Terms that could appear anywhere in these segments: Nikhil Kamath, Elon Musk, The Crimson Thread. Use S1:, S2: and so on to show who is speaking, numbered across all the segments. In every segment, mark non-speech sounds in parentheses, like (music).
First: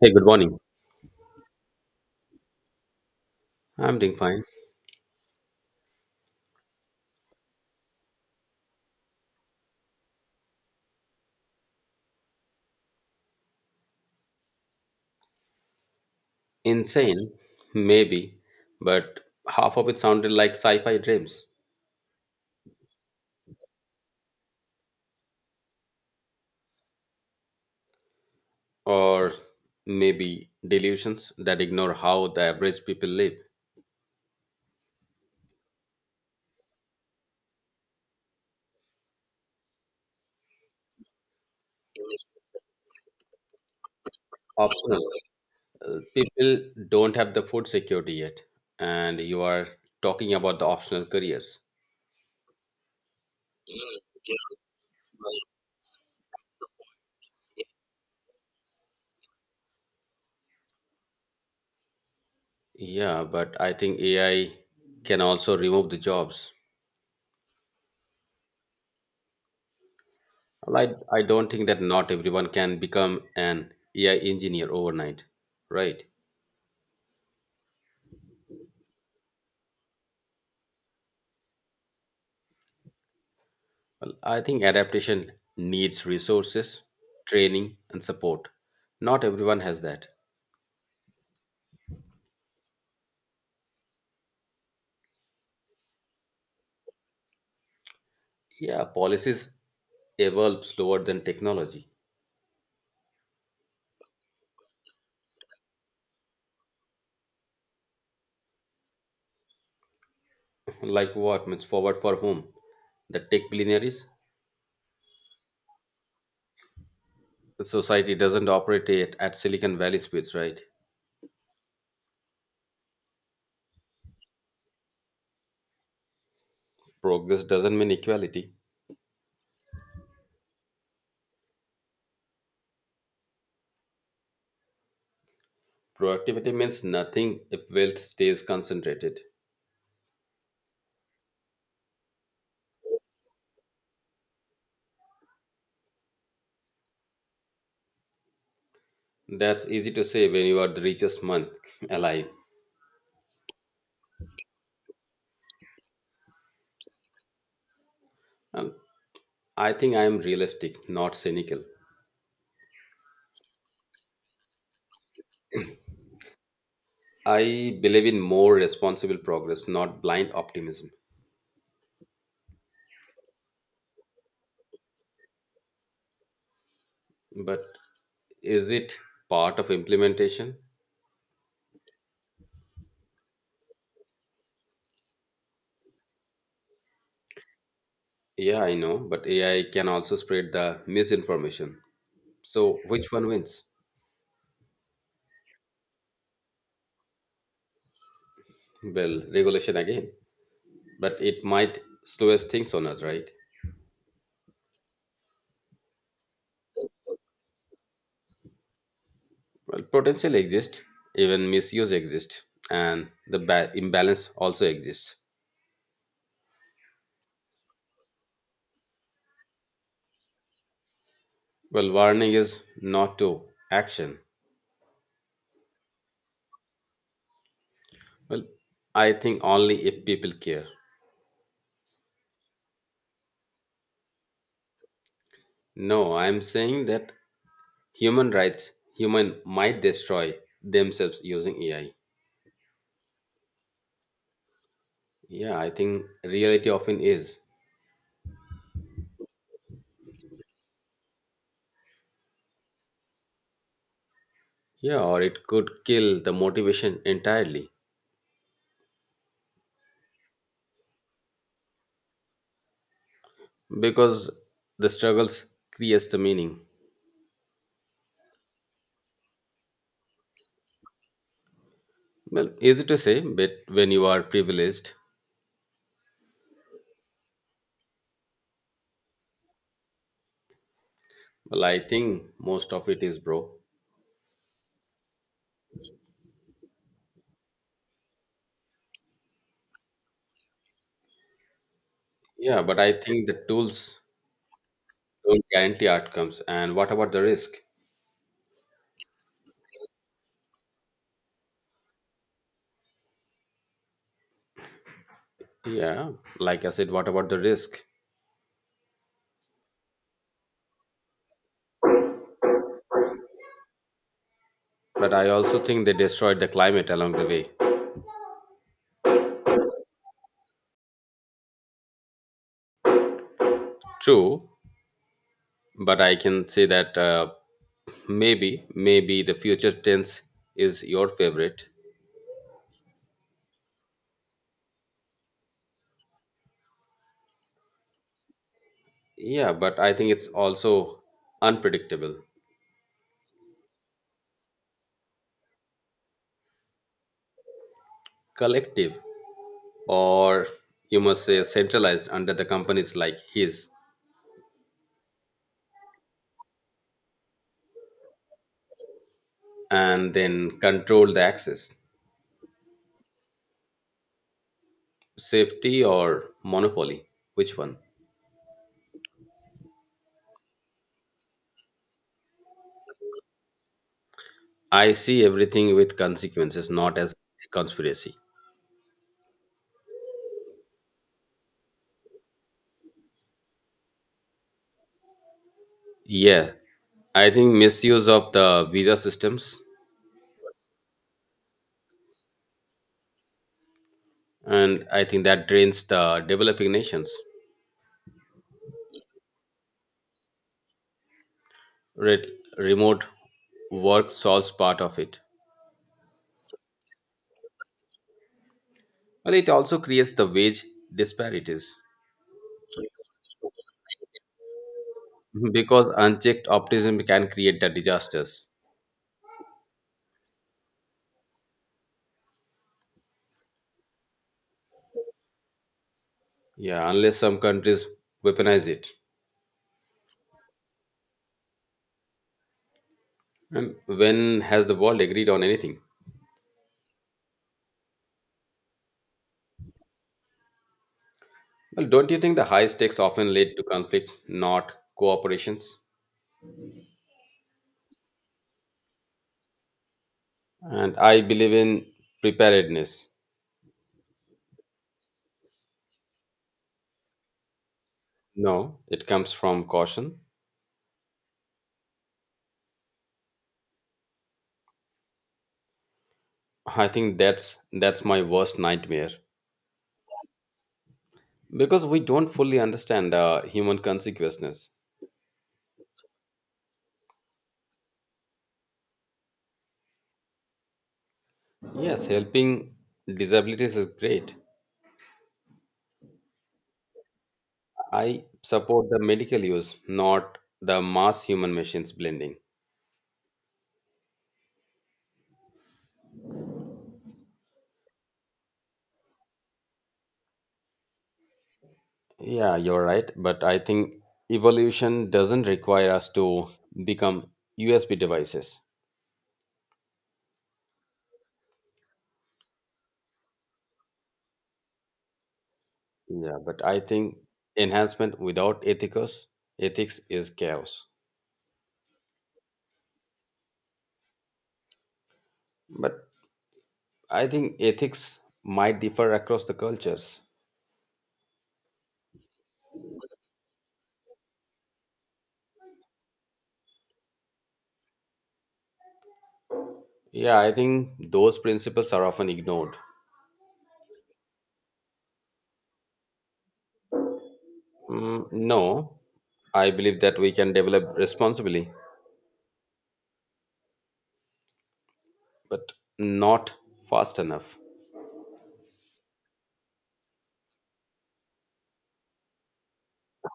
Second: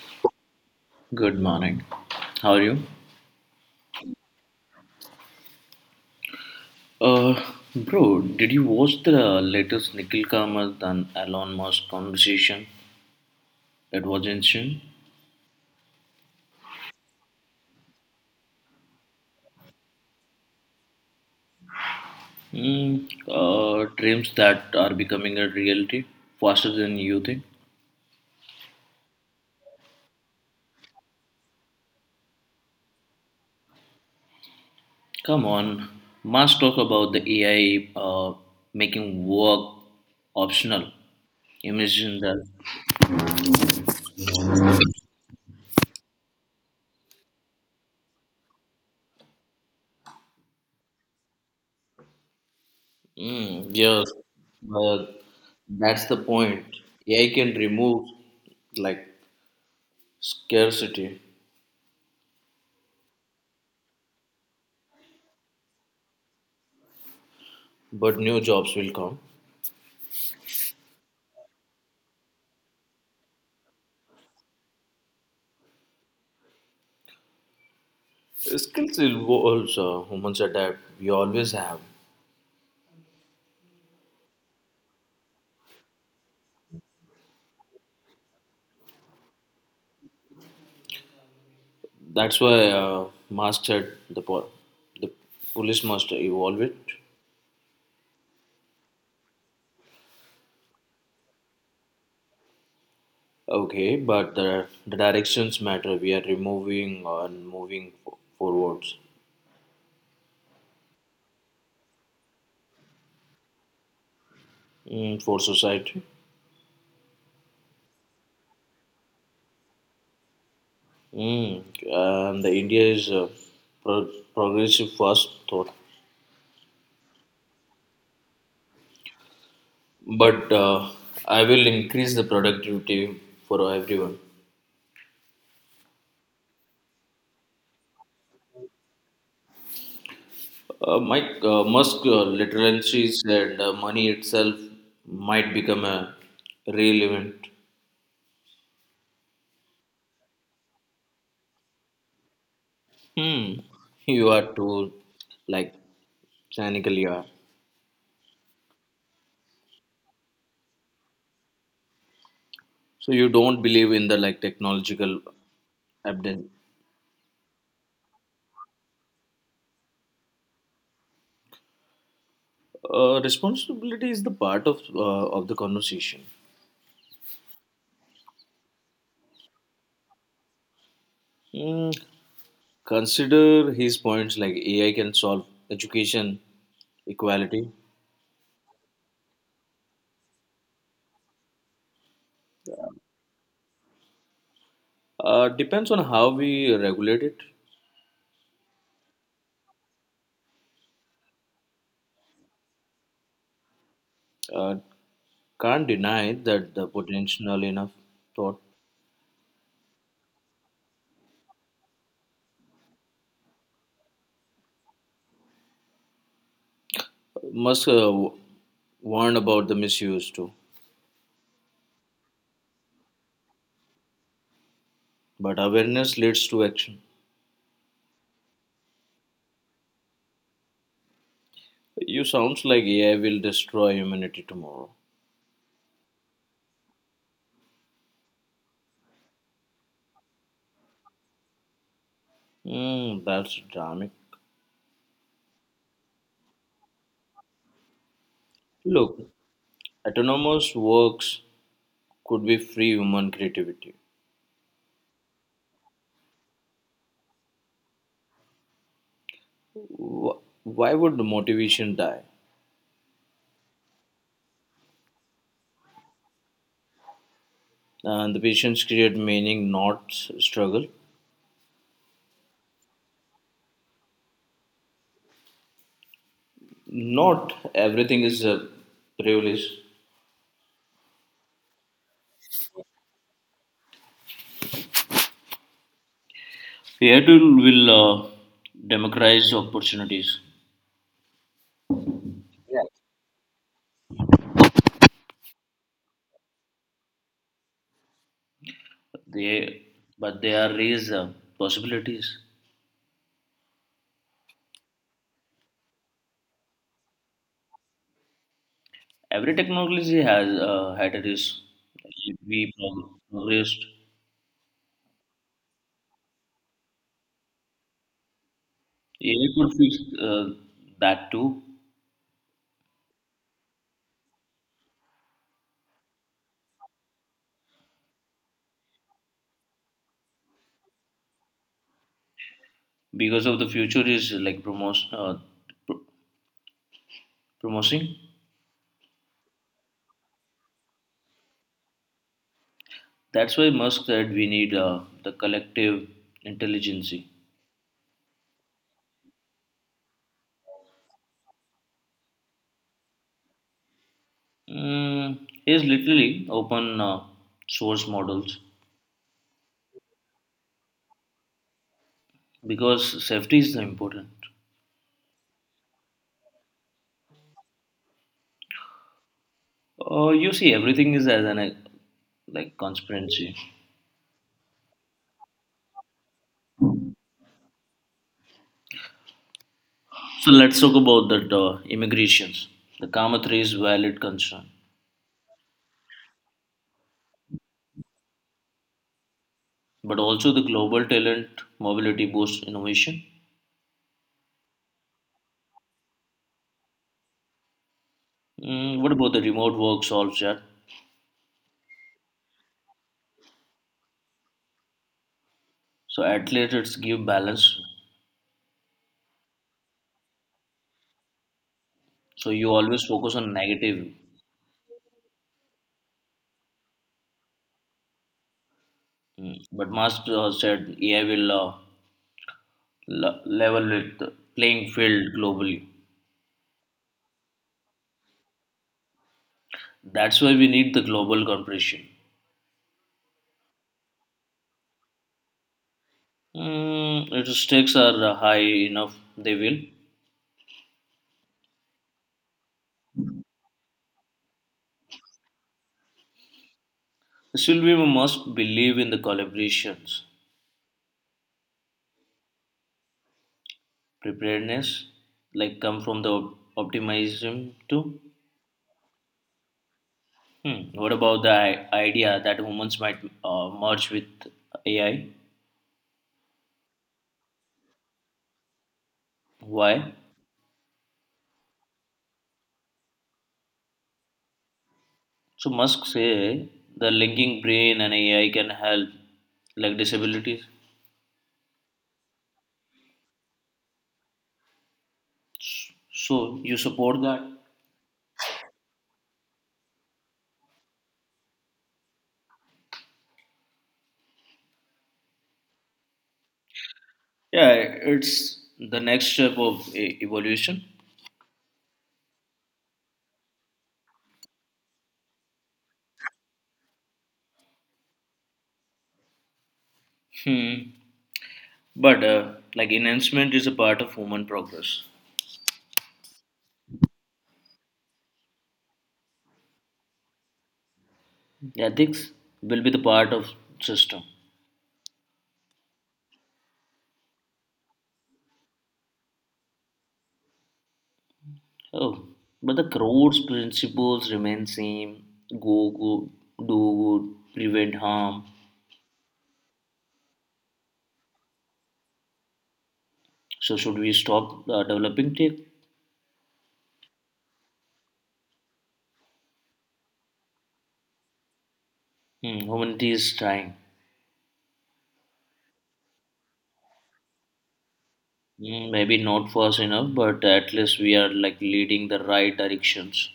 S1: Hey, good morning.
S2: Good morning. How are you?
S1: I'm doing fine.
S2: Uh, Bro, did you watch the latest Nikhil Kamath and Elon Musk conversation? That was insane.
S1: Insane, maybe, but half of it sounded like sci fi dreams
S2: Dreams that are becoming a reality faster than you think.
S1: or maybe delusions that ignore how the average people live.
S2: Come on, must talk about the AI making work optional. Imagine that.
S1: Optional. People don't have the food security yet, and you are talking about the optional careers.
S2: Yes, but that's the point. AI can remove like scarcity.
S1: Yeah, but I think AI can also remove the jobs.
S2: But new jobs will come.
S1: Well, I don't think that not everyone can become an AI engineer overnight, right?
S2: Skills involves humans adapt. We always have.
S1: Well, I think adaptation needs resources, training, and support. Not everyone has that.
S2: That's why Musk said the police must evolve it.
S1: Yeah, policies evolve slower than technology.
S2: Okay, but the directions matter. We are removing and moving forwards.
S1: (laughs) Like what? Means forward for whom? The tech billionaires?
S2: For society.
S1: The society doesn't operate at Silicon Valley speeds, right?
S2: And the India is progressive fast thought.
S1: Progress doesn't mean equality.
S2: But I will increase the productivity for everyone.
S1: Productivity means nothing if wealth stays concentrated.
S2: Mike, Musk literally said money itself might become a real event.
S1: That's easy to say when you are the richest man (laughs) alive.
S2: Hmm, you are too like cynical, you are.
S1: Um, I think I am realistic, not cynical.
S2: So you don't believe in the like technological Abden.
S1: I believe in more responsible progress, not blind optimism.
S2: Responsibility is the part of the conversation.
S1: But is it part of implementation?
S2: Hmm, Consider his points like AI can solve education equality.
S1: Yeah, I know, but AI can also spread the misinformation. So which one wins?
S2: Depends on how we regulate it.
S1: Well, regulation again. But it might slow us things on earth, right?
S2: Uh, Can't deny that the potential enough thought
S1: Well, potential exists, even misuse exists, and the imbalance also exists.
S2: must warn about the misuse too.
S1: Well, warning is not to action.
S2: But awareness leads to action.
S1: Well, I think only if people care.
S2: You sounds like AI will destroy humanity tomorrow.
S1: No, I'm saying that human might destroy themselves using AI.
S2: That's dramatic.
S1: Yeah, I think reality often is.
S2: Look, autonomous works could be free human creativity.
S1: Yeah, or it could kill the motivation entirely
S2: Why would the motivation die?
S1: because the struggles creates the meaning.
S2: And the patients create meaning, not struggle.
S1: Well, easy to say, but when you are privileged,
S2: Not everything is a privilege.
S1: well, I think most of it is, bro.
S2: AI will democratize opportunities.
S1: Yeah, but
S2: Yeah.
S1: I think the tools don't guarantee outcomes. And what about the risk?
S2: They, but they are raise possibilities.
S1: Yeah, like I said, what about the risk?
S2: Every technology has had a risk. If we progressed,
S1: But I also think they destroyed the climate along the way.
S2: AI could fix uh, that too.
S1: True, but I can say that maybe the future tense is your favorite.
S2: Because of the future is like pr- promoting.
S1: Yeah, but I think it's also unpredictable,
S2: That's why Musk said we need the collective intelligence.
S1: collective, or you must say centralized under the companies like his,
S2: Mm, is literally open source models
S1: and then control the access,
S2: because safety is important.
S1: safety or monopoly. Which one?
S2: You see, everything is as an like conspiracy.
S1: I see everything with consequences, not as a conspiracy.
S2: So let's talk about that immigrations. The Kama 3 is valid concern,
S1: Yeah, I think misuse of the visa systems
S2: but also the global talent mobility boosts innovation.
S1: and I think that drains the developing nations
S2: What about the remote work solves that?
S1: Re- remote work solves part of it
S2: So athletes give balance.
S1: well it also creates the wage disparities
S2: So you always focus on negative.
S1: (laughs) because unchecked optimism can create the disasters
S2: But Musk said AI will level with the playing field globally.
S1: yeah unless some countries weaponize it
S2: That's why we need the global cooperation.
S1: and when has the world agreed on anything
S2: If stakes are high enough, they will.
S1: well don't you think the high stakes often lead to conflict not cooperations
S2: Still, we must believe in the collaborations.
S1: and I believe in preparedness
S2: Preparedness, like come from the optimism too.
S1: no it comes from caution
S2: Hmm. What about the idea that humans might merge with AI?
S1: I think that's my worst nightmare
S2: Why?
S1: because we don't fully understand human consequences.
S2: So Musk say the linking brain and AI can help, like disabilities.
S1: Yes, helping disabilities is great.
S2: So you support that?
S1: I support the medical use, not the mass human machines blending.
S2: Yeah, it's the next step of evolution.
S1: Yeah, you're right, but I think evolution doesn't require us to become USB devices.
S2: Hmm. But like enhancement is a part of human progress.
S1: Yeah, but I think enhancement without ethicals ethics is chaos.
S2: Ethics will be the part of system.
S1: But I think ethics might differ across the cultures.
S2: Oh, but the crores principles remain same. Go good, do good, prevent harm.
S1: Yeah, I think those principles are often ignored.
S2: So should we stop developing tech?
S1: Mm, no, I believe that we can develop responsibly,
S2: Humanity is trying.
S1: but not fast enough.
S2: Maybe not fast enough, but at least we are like leading the right directions.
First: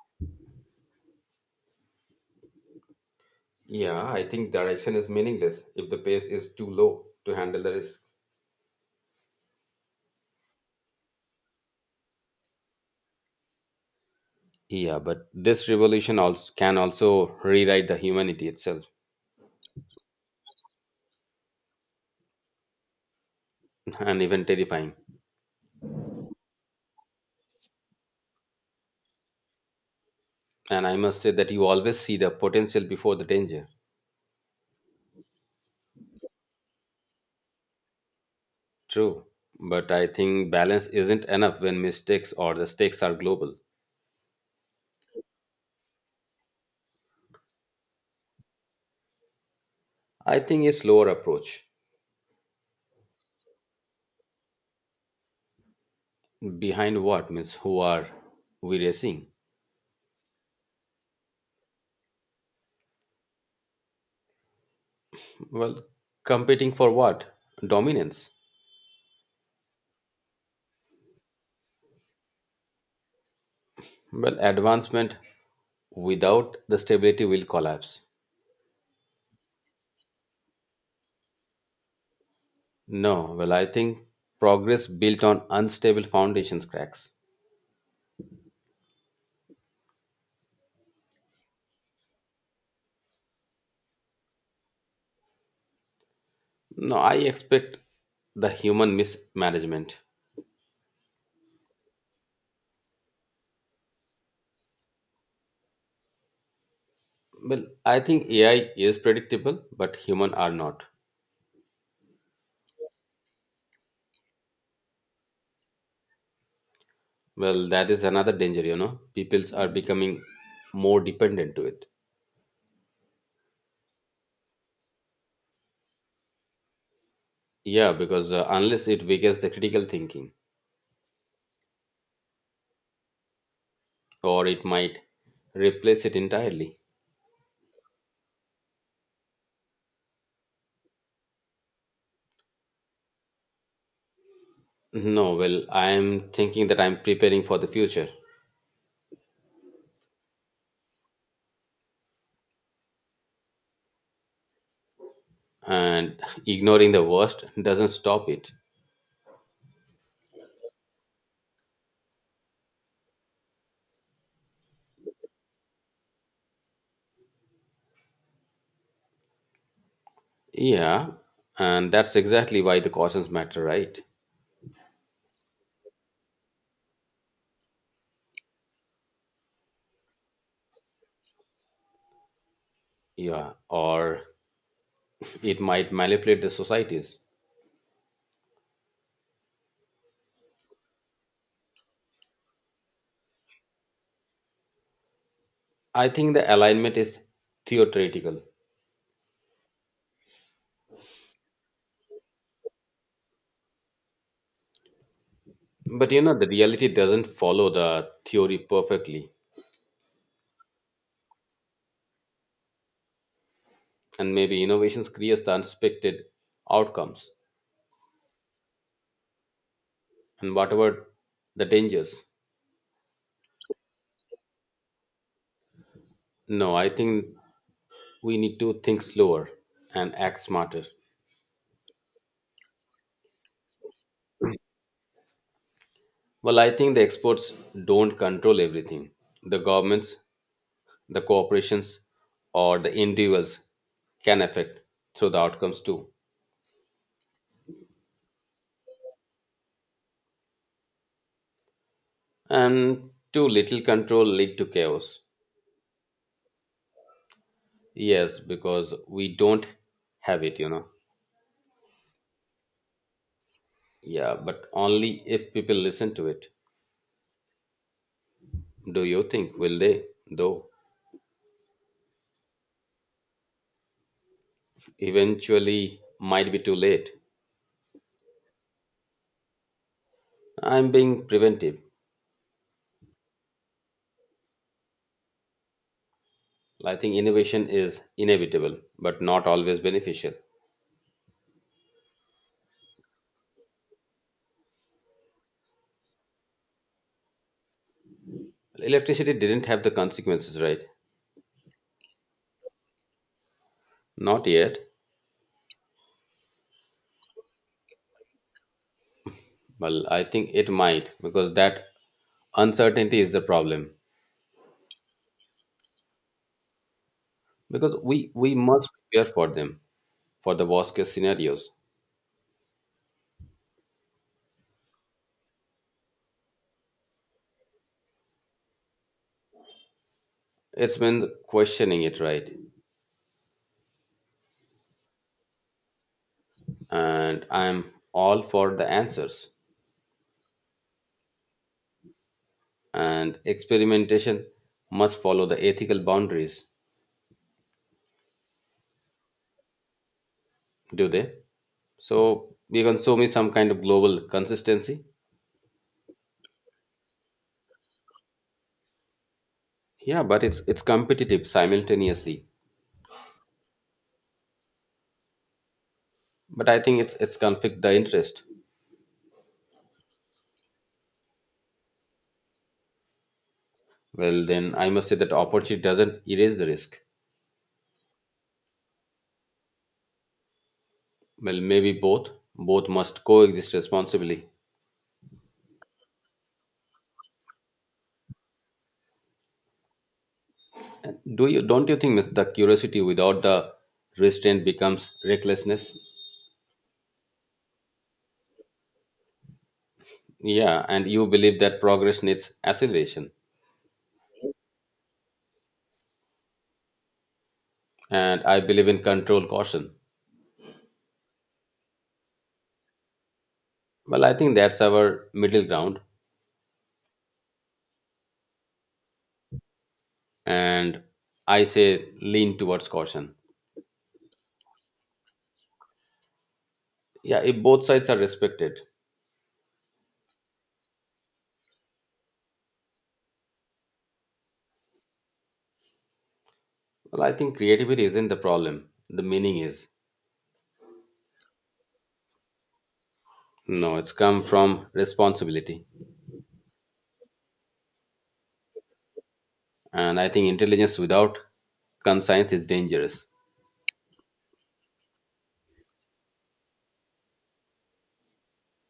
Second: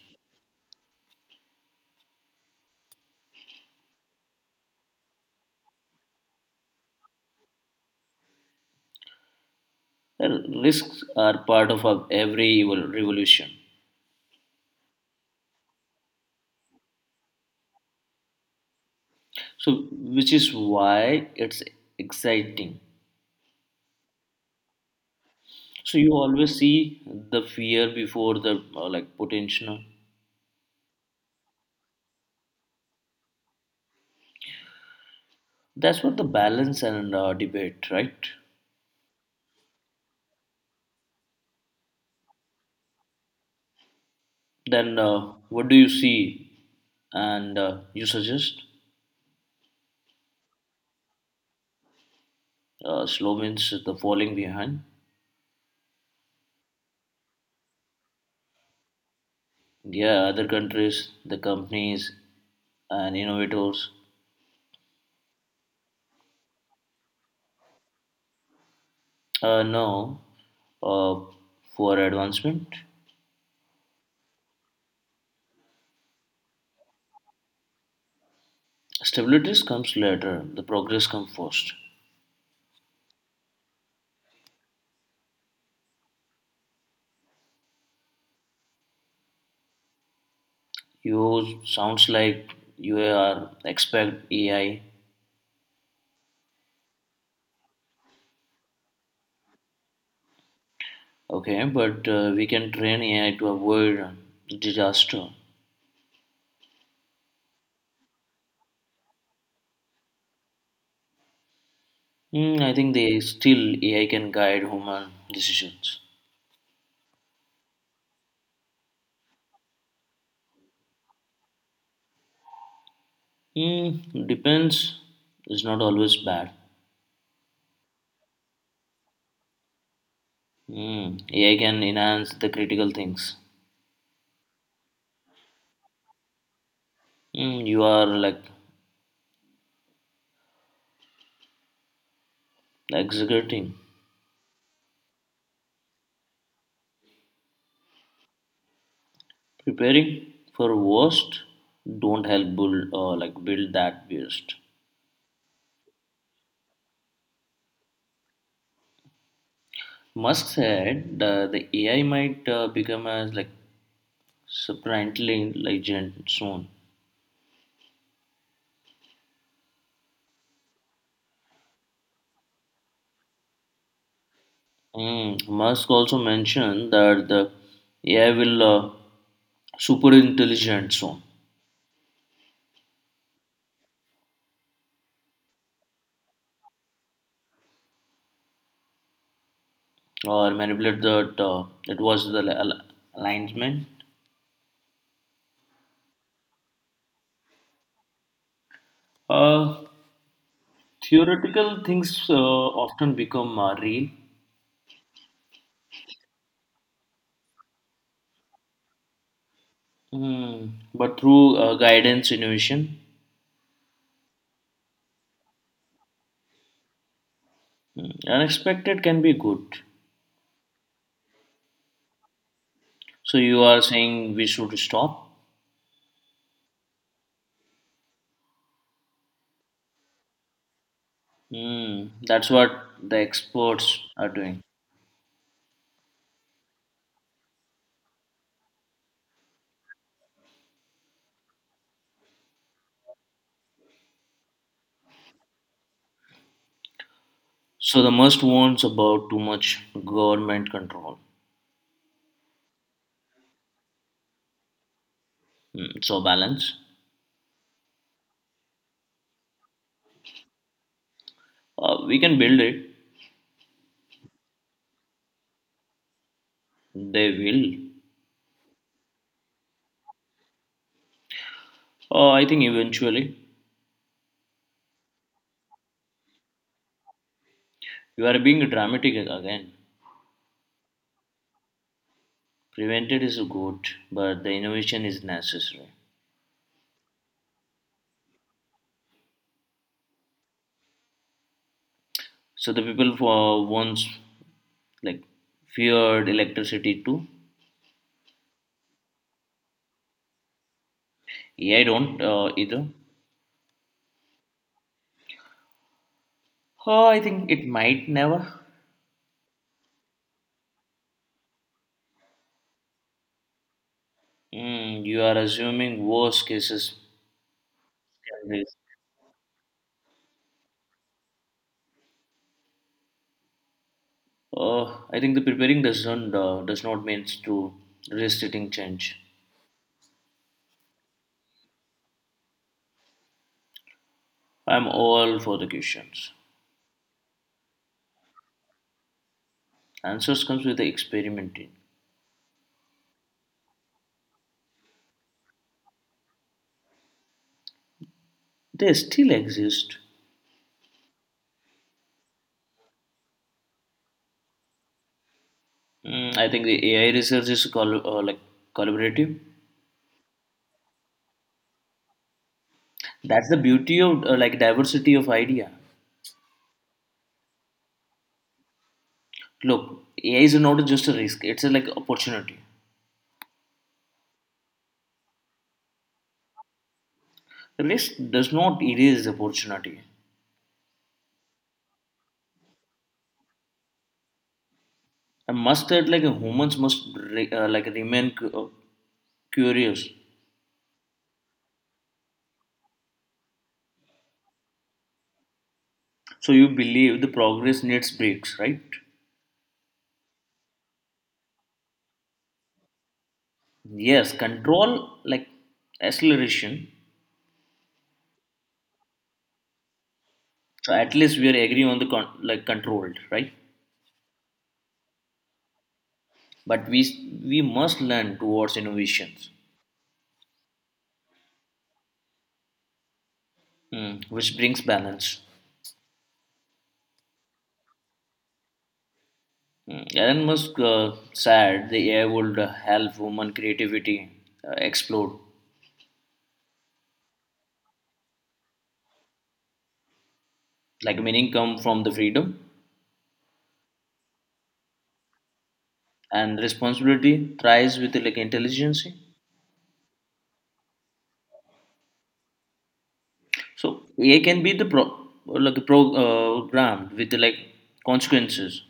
S1: Yeah, I think direction is meaningless if the pace is too low to handle the risk.
S2: The risks are part of our every revolution.
S1: Yeah, but this revolution also can also rewrite the humanity itself
S2: So, which is why it's exciting.
S1: (laughs) and even terrifying.
S2: So you always see the fear before the like potential.
S1: And I must say that you always see the potential before the danger.
S2: That's what the balance and debate, right?
S1: True, but I think balance isn't enough when mistakes or the stakes are global.
S2: Then what do you see, and you suggest?
S1: I think a slower approach.
S2: Slow means the falling behind.
S1: Behind what? Means who are we racing?
S2: Yeah, other countries, the companies, and innovators.
S1: Well, competing for what? Dominance.
S2: No, uh, for advancement,
S1: Well, advancement without the stability will collapse.
S2: stability comes later. The progress comes first.
S1: No, well, I think progress built on unstable foundations cracks.
S2: You sounds like you are expect AI.
S1: No, I expect the human mismanagement.
S2: Okay, but we can train AI to avoid disaster.
S1: Well, I think AI is predictable, but human are not.
S2: I think they still AI can guide human decisions.
S1: Well, that is another danger, you know. Peoples are becoming more dependent to it.
S2: Depends is not always bad.
S1: Yeah, because unless it weakens the critical thinking.
S2: AI can enhance the critical things.
S1: Or it might replace it entirely.
S2: You are like executing,
S1: No, well, I am thinking that I'm preparing for the future,
S2: preparing for worst. Don't help build like build that worst.
S1: and ignoring the worst doesn't stop it.
S2: Musk said the AI might become as like surprisingly legend soon.
S1: Yeah, and that's exactly why the cautions matter, right?
S2: Musk also mentioned that the AI will super intelligent soon.
S1: Yeah, or it might manipulate the societies.
S2: Or manipulate that it was the alignment.
S1: I think the alignment is theoretical,
S2: Uh, Theoretical things often become real,
S1: but you know, the reality doesn't follow the theory perfectly,
S2: but through guidance, innovation,
S1: and maybe innovations creates the unexpected outcomes
S2: unexpected can be good.
S1: and whatever the dangers.
S2: So you are saying we should stop?
S1: No, I think we need to think slower and act smarter.
S2: That's what the experts are doing.
S1: Well, I think the experts don't control everything. The governments, the corporations, or the individuals can affect through the outcomes too.
S2: So the most warns about too much government control.
S1: And too little control lead to chaos.
S2: So balance.
S1: Yes, because we don't have it, you know.
S2: We can build it.
S1: Yeah, but only if people listen to it.
S2: They will.
S1: Do you think will they? Though
S2: I think eventually.
S1: eventually might be too late.
S2: You are being dramatic again.
S1: I'm being preventive.
S2: Prevented is good, but the innovation is necessary.
S1: Well, I think innovation is inevitable, but not always beneficial.
S2: So the people for once like feared electricity too.
S1: Well, Electricity didn't have the consequences, right?
S2: Yeah, I don't either.
S1: Not yet.
S2: Oh, I think it might never.
S1: Well, I think it might because that uncertainty is the problem.
S2: You are assuming worst cases.
S1: Because we
S2: Scenarios.
S1: must prepare for them for the worst case scenarios.
S2: Uh, I think the preparing does not means to restricting change.
S1: It's been questioning it, right?
S2: I'm all for the questions.
S1: And I'm all for the answers.
S2: Answers comes with the experimenting.
S1: And experimentation must follow the ethical boundaries,
S2: They still exist.
S1: do they? So you can show me some kind of global consistency.
S2: I think the AI research is like collaborative.
S1: Yeah, but it's competitive simultaneously.
S2: That's the beauty of like diversity of idea.
S1: But I think it's conflict the interest.
S2: Look, AI is not just a risk; it's a like opportunity.
S1: Well, then I must say that opportunity doesn't erase the risk.
S2: Risk does not erase opportunity.
S1: Well, maybe both must coexist responsibly.
S2: I must that like humans must like remain curious.
S1: Do you don't you think miss, the curiosity without the restraint becomes recklessness?
S2: So you believe the progress needs breaks, right?
S1: Yeah, and you believe that progress needs acceleration,
S2: Yes, control like acceleration.
S1: and I believe in control caution.
S2: So at least we are agree on the like controlled, right?
S1: Well, I think that's our middle ground,
S2: But we must learn towards innovations,
S1: and I say lean towards caution.
S2: which brings balance.
S1: Yeah, if both sides are respected.
S2: Mm. Elon Musk said the AI would help human creativity explode,
S1: Well, I think creativity isn't the problem. The meaning is.
S2: like meaning come from the freedom
S1: No, it's come from responsibility.
S2: and responsibility thrives with like intelligence.
S1: And I think intelligence without conscience is dangerous.
S2: So AI can be the programmed with like consequences,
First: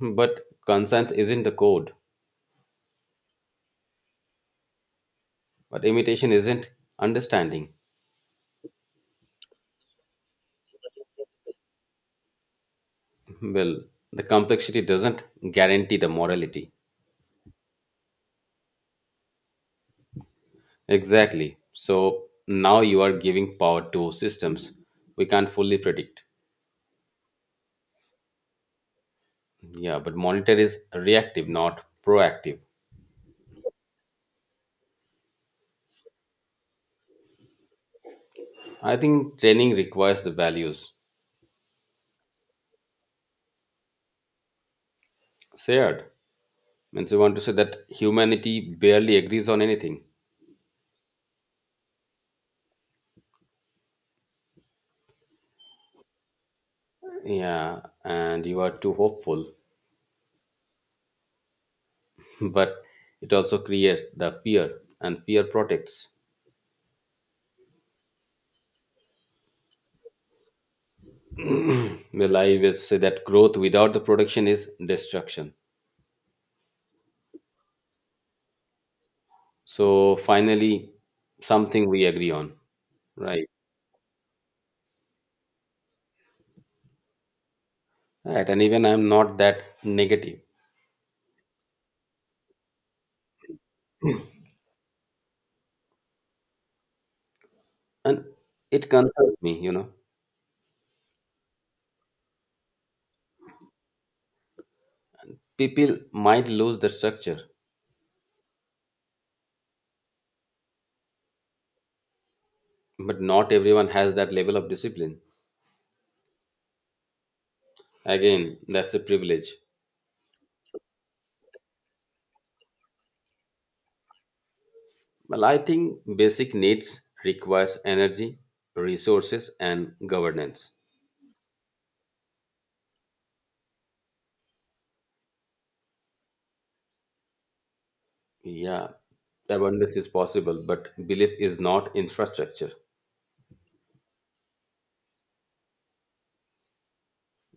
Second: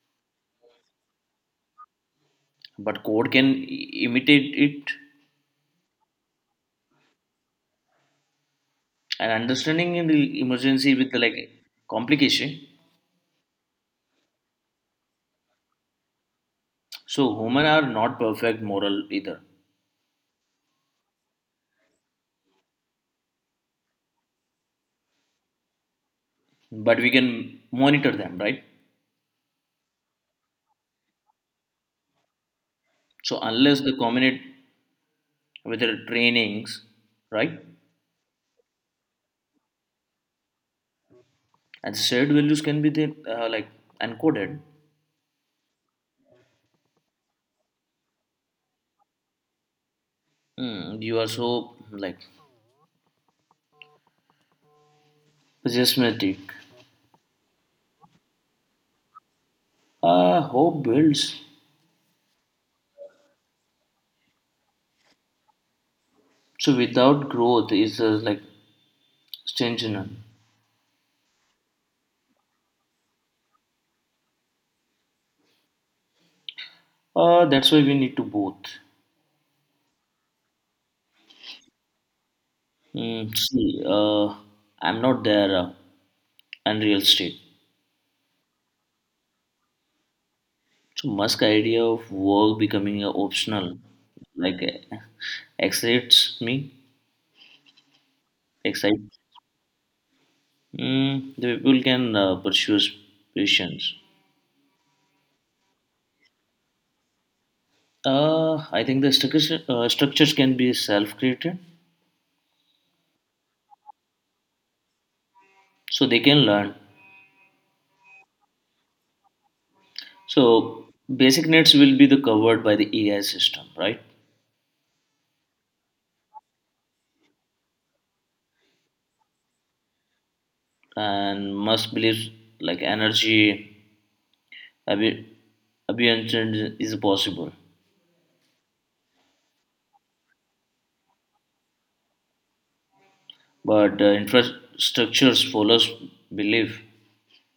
S1: But conscience isn't the code.
S2: but code can imitate it
S1: But imitation isn't understanding.
S2: and understanding in the emergency with the like complication.
S1: Well, the complexity doesn't guarantee the morality.
S2: So human are not perfect moral either,
S1: Exactly. So now you are giving power to systems we can't fully predict.
S2: but we can monitor them, right?
S1: Yeah, but monitor is reactive, not proactive.
S2: So unless they combine with their trainings, right,
S1: I think training requires the values
S2: and shared values can be then like encoded.
S1: shared. Means you want to say that humanity barely agrees on anything.
S2: You are so like pessimistic.
S1: Yeah, and you are too hopeful,
S2: Hope builds.
S1: (laughs) but it also creates the fear, and fear protects.
S2: So without growth is like stagnant.
S1: Well, I will say that growth without the production is destruction.
S2: That's why we need to both.
S1: So finally, something we agree on, right?
S2: See, I'm not there unreal state.
S1: Right, and even I'm not that negative,
S2: So Musk idea of work becoming a optional like uh, excites me.
S1: and it
S2: Excites.
S1: concerns me. You know,
S2: The people can pursue patience.
S1: people might lose the structure,
S2: I think structures can be self-created,
S1: but not everyone has that level of discipline.
S2: so they can learn.
S1: Again, that's a privilege.
S2: So basic needs will be the covered by the AI system, right?
S1: Well, I think basic needs requires energy, resources, and governance.
S2: And Musk believes like energy abi- abundance is possible,
S1: Yeah, abundance is possible, but belief is not infrastructure.
S2: but infrastructures follows belief.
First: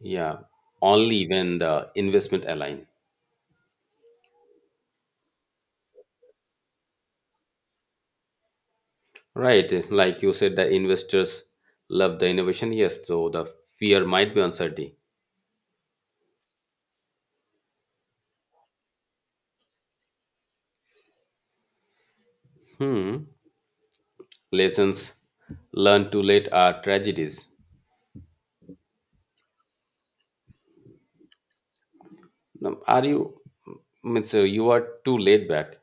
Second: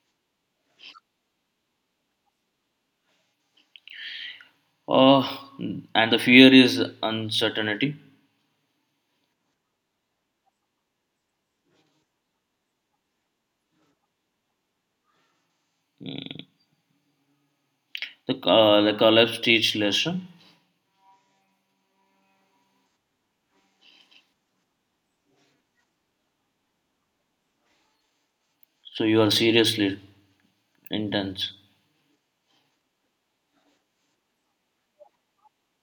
S1: Yeah, only when the investment align.
S2: Uh, and the fear is uncertainty.
S1: Right, like you said, the investors love the innovation. Yes, so the fear might be uncertainty.
S2: The collapse teach lesson.
S1: Hmm. Lessons learned too late are tragedies.
S2: So you are seriously intense.
S1: Now, Are you? Means you are too laid back.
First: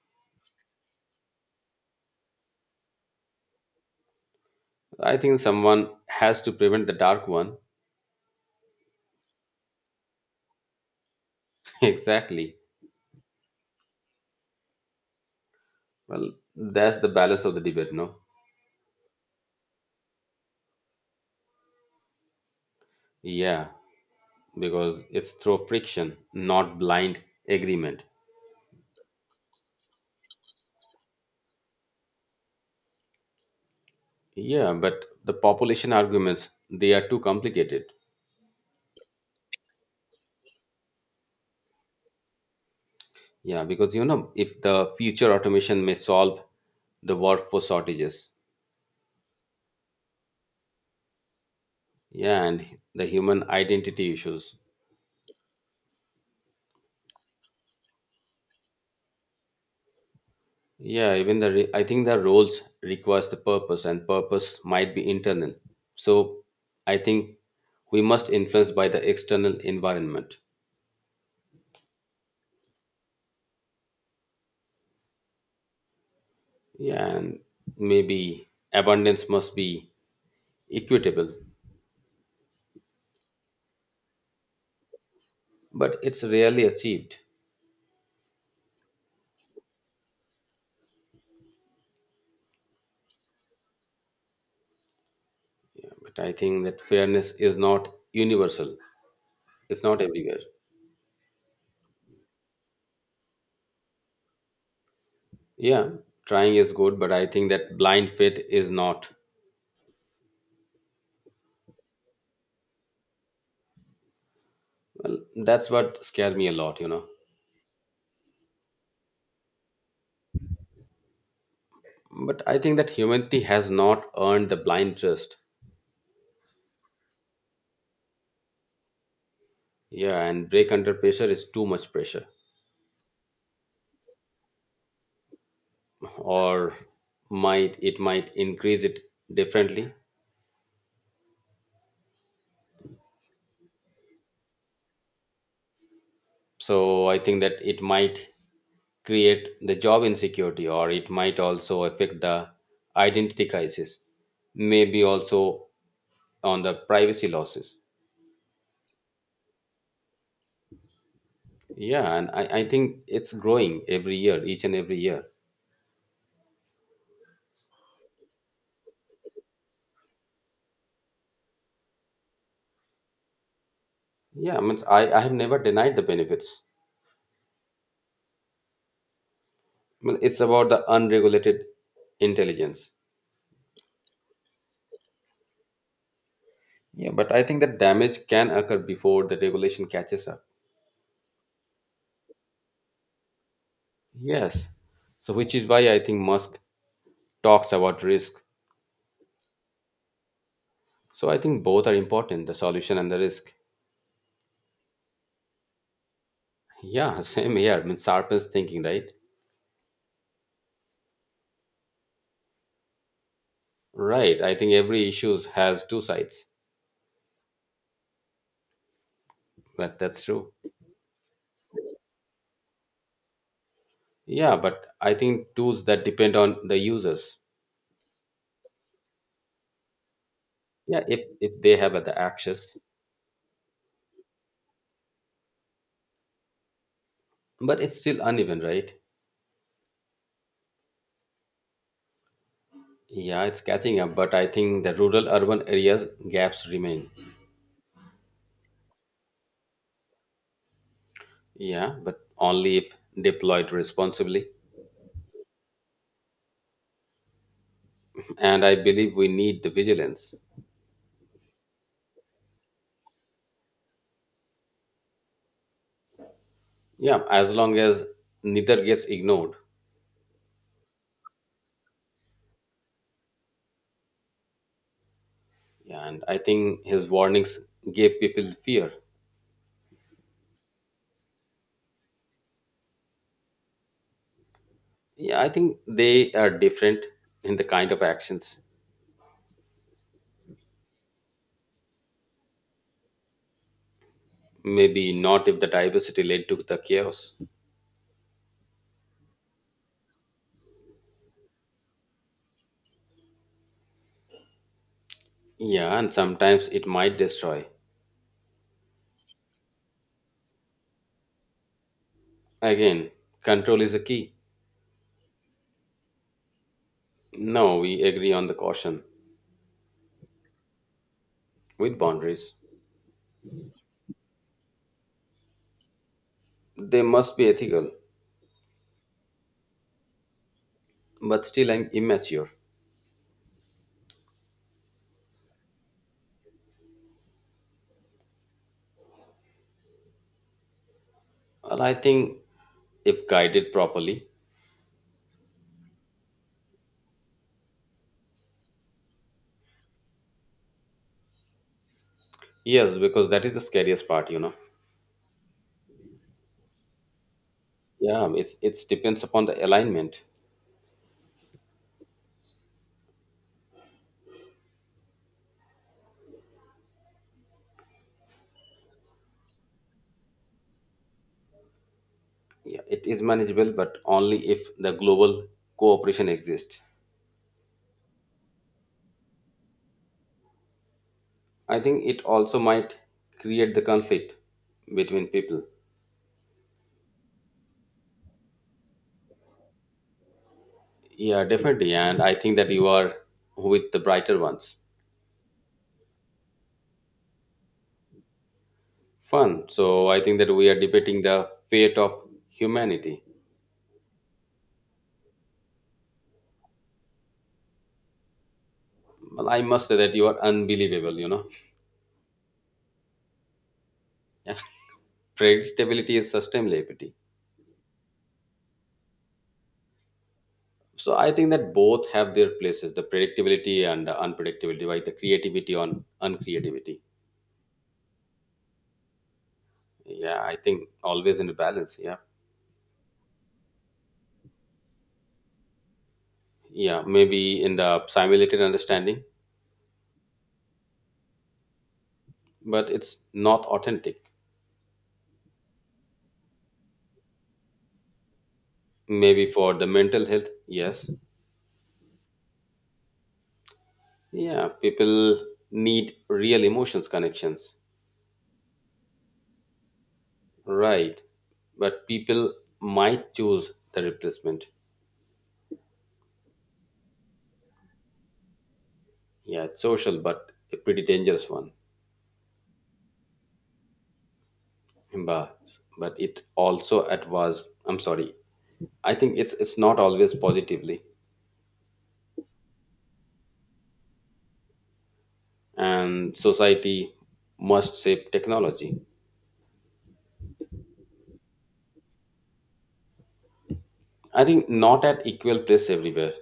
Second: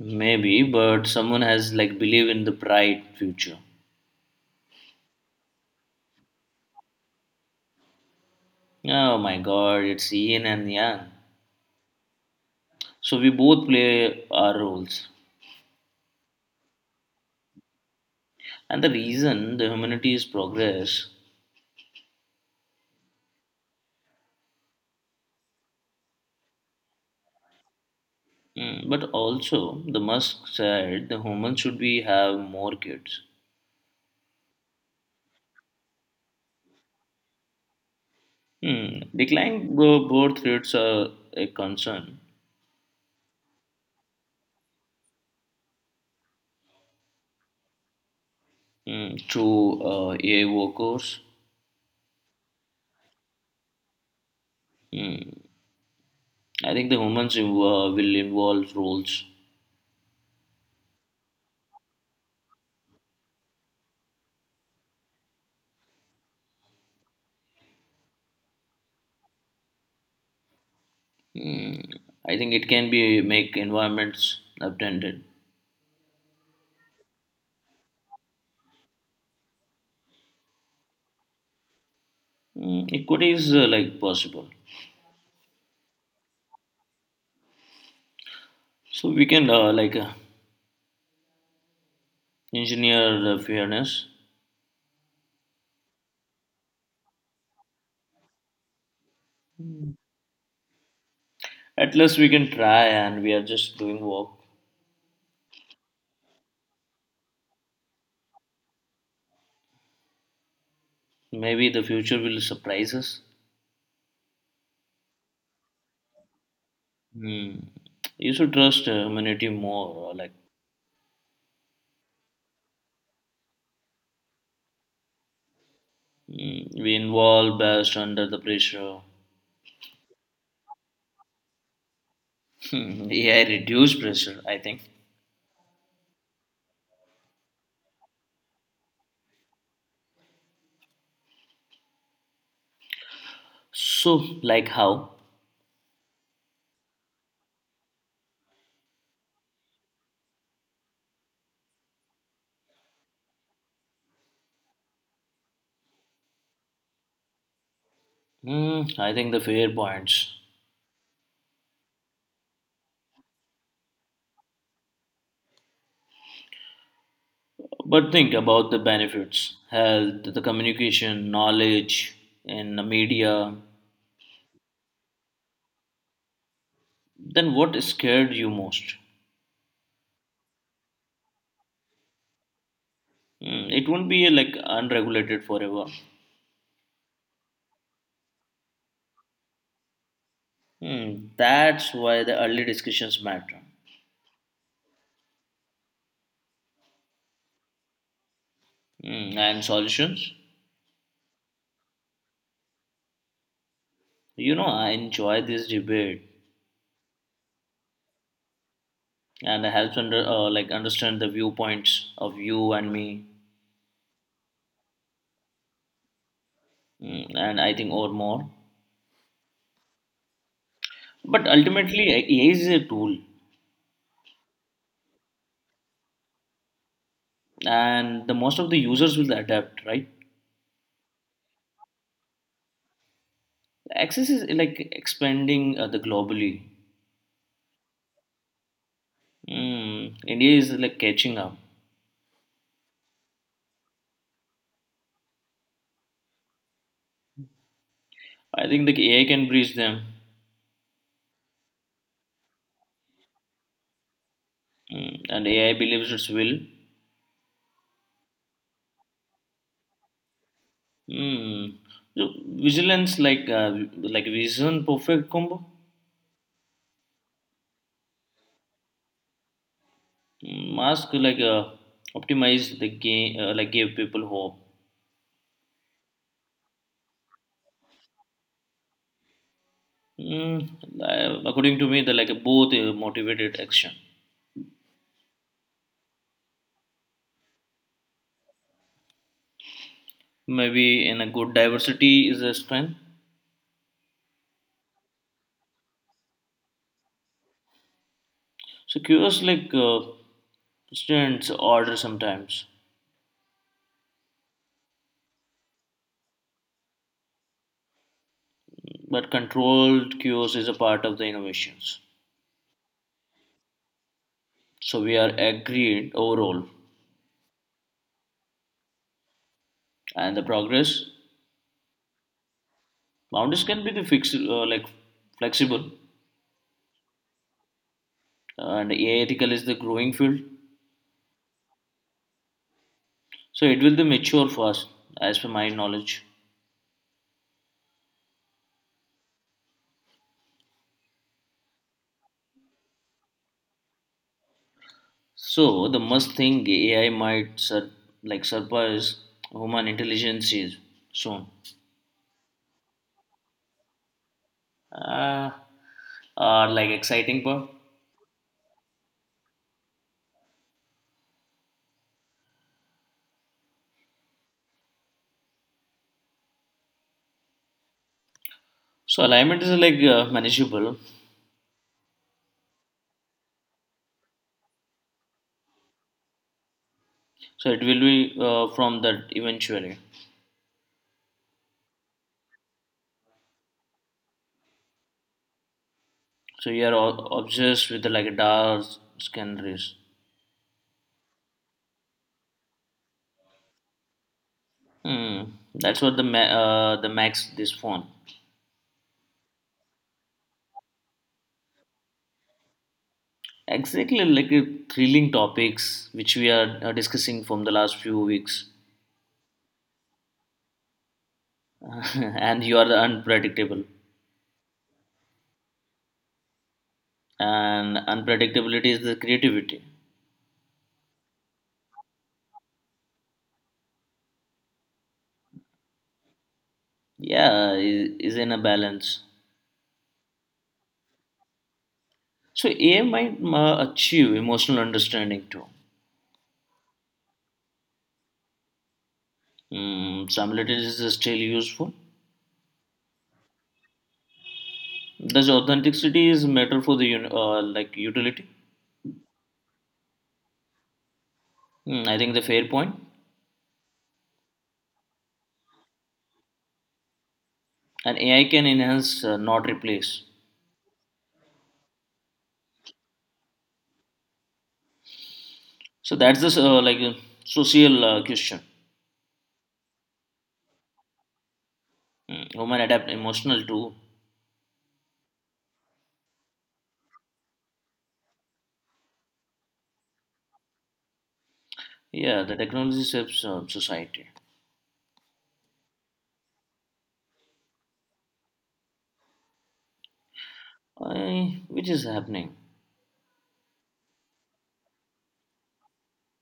S2: Maybe, but someone has like believe in the bright future.
S1: I think someone has to prevent the dark one.
S2: Oh my god, it's yin and yang.
S1: Exactly.
S2: So we both play our roles.
S1: Well, that's the balance of the debate, no?
S2: And the reason the humanity is progress,
S1: Yeah, because it's through friction, not blind agreement.
S2: but also the Musk said the humans should be have more kids.
S1: Yeah, but the population arguments, they are too complicated.
S2: Hmm. Declining birth rates are a concern.
S1: Yeah, because you know, if the future automation may solve the workforce shortages,
S2: Through AI workers.
S1: yeah, and the human identity issues.
S2: Mm, I think the humans will involve roles.
S1: Yeah, even the I think the roles requires the purpose, and purpose might be internal. So I think we must influence by the external environment.
S2: Mm, I think it can be make environments attended.
S1: Yeah, and maybe abundance must be equitable,
S2: Equity is like possible.
S1: but it's rarely achieved.
S2: So we can like engineer the fairness.
S1: But I think that fairness is not universal, it's not everywhere.
S2: At least we can try, and we are just doing work.
S1: Yeah, trying is good, but I think that blind faith is not.
S2: Maybe the future will surprise us.
S1: Well, that's what scared me a lot, you know.
S2: Mm. You should trust humanity more. Like.
S1: But I think that humanity has not earned the blind trust.
S2: We involve best under the pressure.
S1: Yeah, and break under pressure is too much pressure.
S2: AI reduce pressure, I think.
S1: Or might it might increase it differently.
S2: So, like how?
S1: So I think that it might create the job insecurity or it might also affect the identity crisis maybe also on the privacy losses
S2: I think the fair points.
S1: yeah and I think it's growing every year each and every year
S2: But think about the benefits health, the communication, knowledge, and the media.
S1: yeah I mean I have never denied the benefits
S2: Then what scared you most?
S1: well it's about the unregulated intelligence
S2: It won't be like unregulated forever.
S1: yeah but I think that damage can occur before the regulation catches up
S2: That's why the early discussions matter.
S1: yes so which is why I think musk talks about risk.
S2: And solutions?
S1: So I think both are important, the solution and the risk.
S2: You know, I enjoy this debate
S1: Yeah, (laughs) same here. I mean, sharpens thinking, right?
S2: and it helps like understand the viewpoints of you and me.
S1: Right. I think every issue has two sides.
S2: And I think or more.
S1: But that's true.
S2: But ultimately, AI is a tool,
S1: Yeah, but I think tools that depend on the users.
S2: and the most of the users will adapt, right?
S1: Yeah, if they have the access,
S2: Access is like expanding the globally.
S1: but it's still uneven, right?
S2: India is like catching up.
S1: Yeah, it's catching up, but I think the rural urban areas gaps remain.
S2: I think the AI can bridge them,
S1: Yeah, but only if deployed responsibly.
S2: and AI believes it will.
S1: And I believe we need the vigilance.
S2: Mm. So vigilance like vision perfect combo.
S1: Yeah, as long as neither gets ignored.
S2: Mask like optimize the game like give people hope.
S1: Yeah, and I think his warnings gave people fear.
S2: Mm, According to me, they're like both motivated action.
S1: Yeah, I think they are different in the kind of actions.
S2: Maybe in a good diversity is a strength.
S1: Maybe not if the diversity led to the chaos.
S2: So chaos like students order sometimes.
S1: Yeah, and sometimes it might destroy.
S2: But controlled chaos is a part of the innovations.
S1: Again, control is a key.
S2: So we are agreed overall.
S1: No, we agree on the caution
S2: And the progress.
S1: with boundaries.
S2: Boundaries can be the fixed like flexible.
S1: They must be ethical,
S2: And AI ethical is the growing field.
S1: but still I'm immature.
S2: So it will be mature fast as per my knowledge.
S1: Well, I think if guided properly,
S2: So the must thing AI might like surpass human intelligence is soon.
S1: yes, because that is the scariest part, you know.
S2: uh, are like exciting part.
S1: Yeah, it's depends upon the alignment.
S2: So alignment is like manageable.
S1: Yeah, it is manageable, but only if the global cooperation exists.
S2: So it will be from that eventually.
S1: I think it also might create the conflict between people.
S2: So you are obsessed with like dark sceneries.
S1: Yeah, definitely. And I think that you are with the brighter ones.
S2: Hmm. That's what the max this phone.
S1: Fun. So I think that we are debating the fate of humanity.
S2: Exactly like thrilling topics which we are discussing from the last few weeks,
S1: Well, I must say that you are unbelievable, you know. (laughs)
S2: (laughs) and you are unpredictable.
S1: Yeah. Predictability is sustainability.
S2: And unpredictability is the creativity.
S1: So I think that both have their places, the predictability and the unpredictability, right? The creativity on uncreativity.
S2: Yeah, is in a balance.
S1: Yeah, I think always in a balance. Yeah.
S2: So AI might achieve emotional understanding too.
S1: Yeah. Maybe in the simulated understanding,
S2: Similarities is still useful.
S1: but it's not authentic.
S2: Thus, authenticity is matter for the like utility.
S1: Maybe for the mental health, yes.
S2: I think the fair point.
S1: Yeah. People need real emotions connections.
S2: And AI can enhance, not replace.
S1: Right. But people might choose the replacement.
S2: So that's the like social question.
S1: Yeah, it's social, but a pretty dangerous one.
S2: Human adapt emotional to.
S1: But but it also at was. I'm sorry, I think it's not always positively,
S2: Yeah, the technology shapes society.
S1: and society must shape technology.
S2: Which is happening.
S1: I think not at equal place everywhere.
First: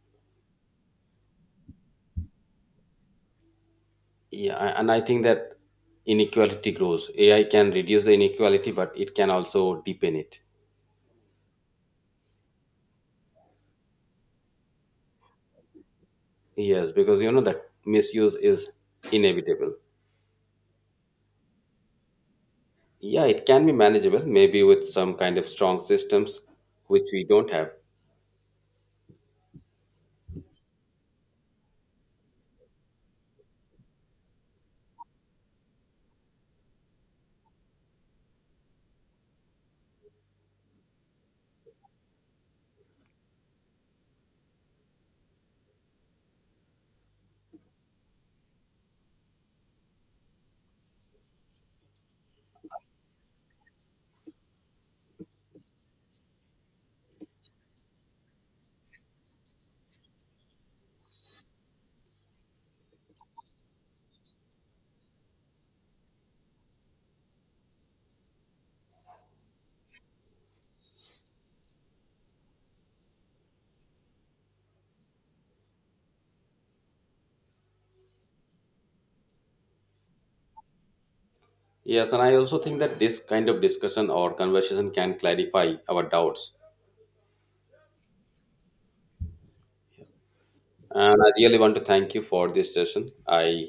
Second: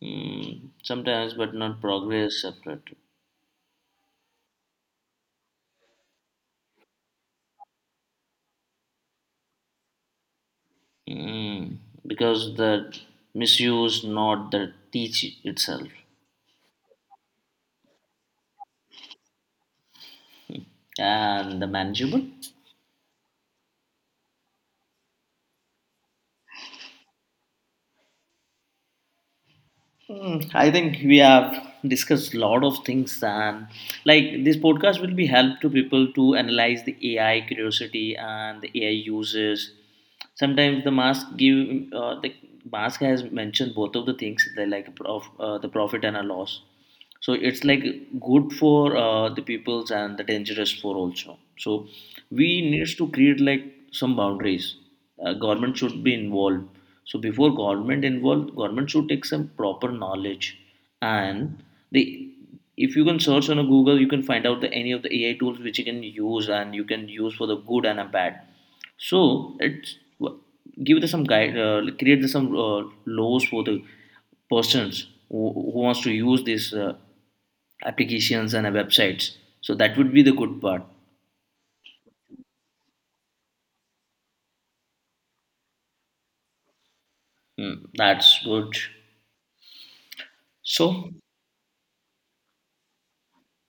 S2: Sometimes, but not progress separate.
S1: Yeah, and I think that inequality grows. AI can reduce the inequality, but it can also deepen it.
S2: Mm, because the misuse, not the teach itself,
S1: Yes, because you know that misuse is inevitable.
S2: and the manageable.
S1: Yeah, it can be manageable, maybe with some kind of strong systems, which we don't have.
S2: I think we have discussed a lot of things, and like this podcast will be help to people to analyze the AI curiosity and the AI uses. Sometimes the mask has mentioned both of the things, they like the profit and a loss. So it's like good for the peoples and the dangerous for also, so we needs to create like some boundaries. Government should be involved, so before government involved government should take some proper knowledge, and the if you can search on a google you can find out the any of the AI tools which you can use and you can use for the good and a bad, so it's give the some guide, like, create the some laws for the persons who wants to use these applications and websites. So that would be the good part.
S1: Yes, and I also think that this kind of discussion or conversation can clarify our doubts.
S2: That's good. So
S1: And I really want to thank you for this session. I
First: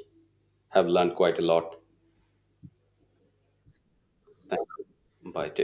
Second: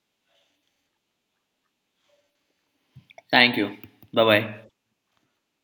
S1: have learned quite a lot.
S2: thank you. Bye
S1: Thank
S2: bye.
S1: you. Bye. Take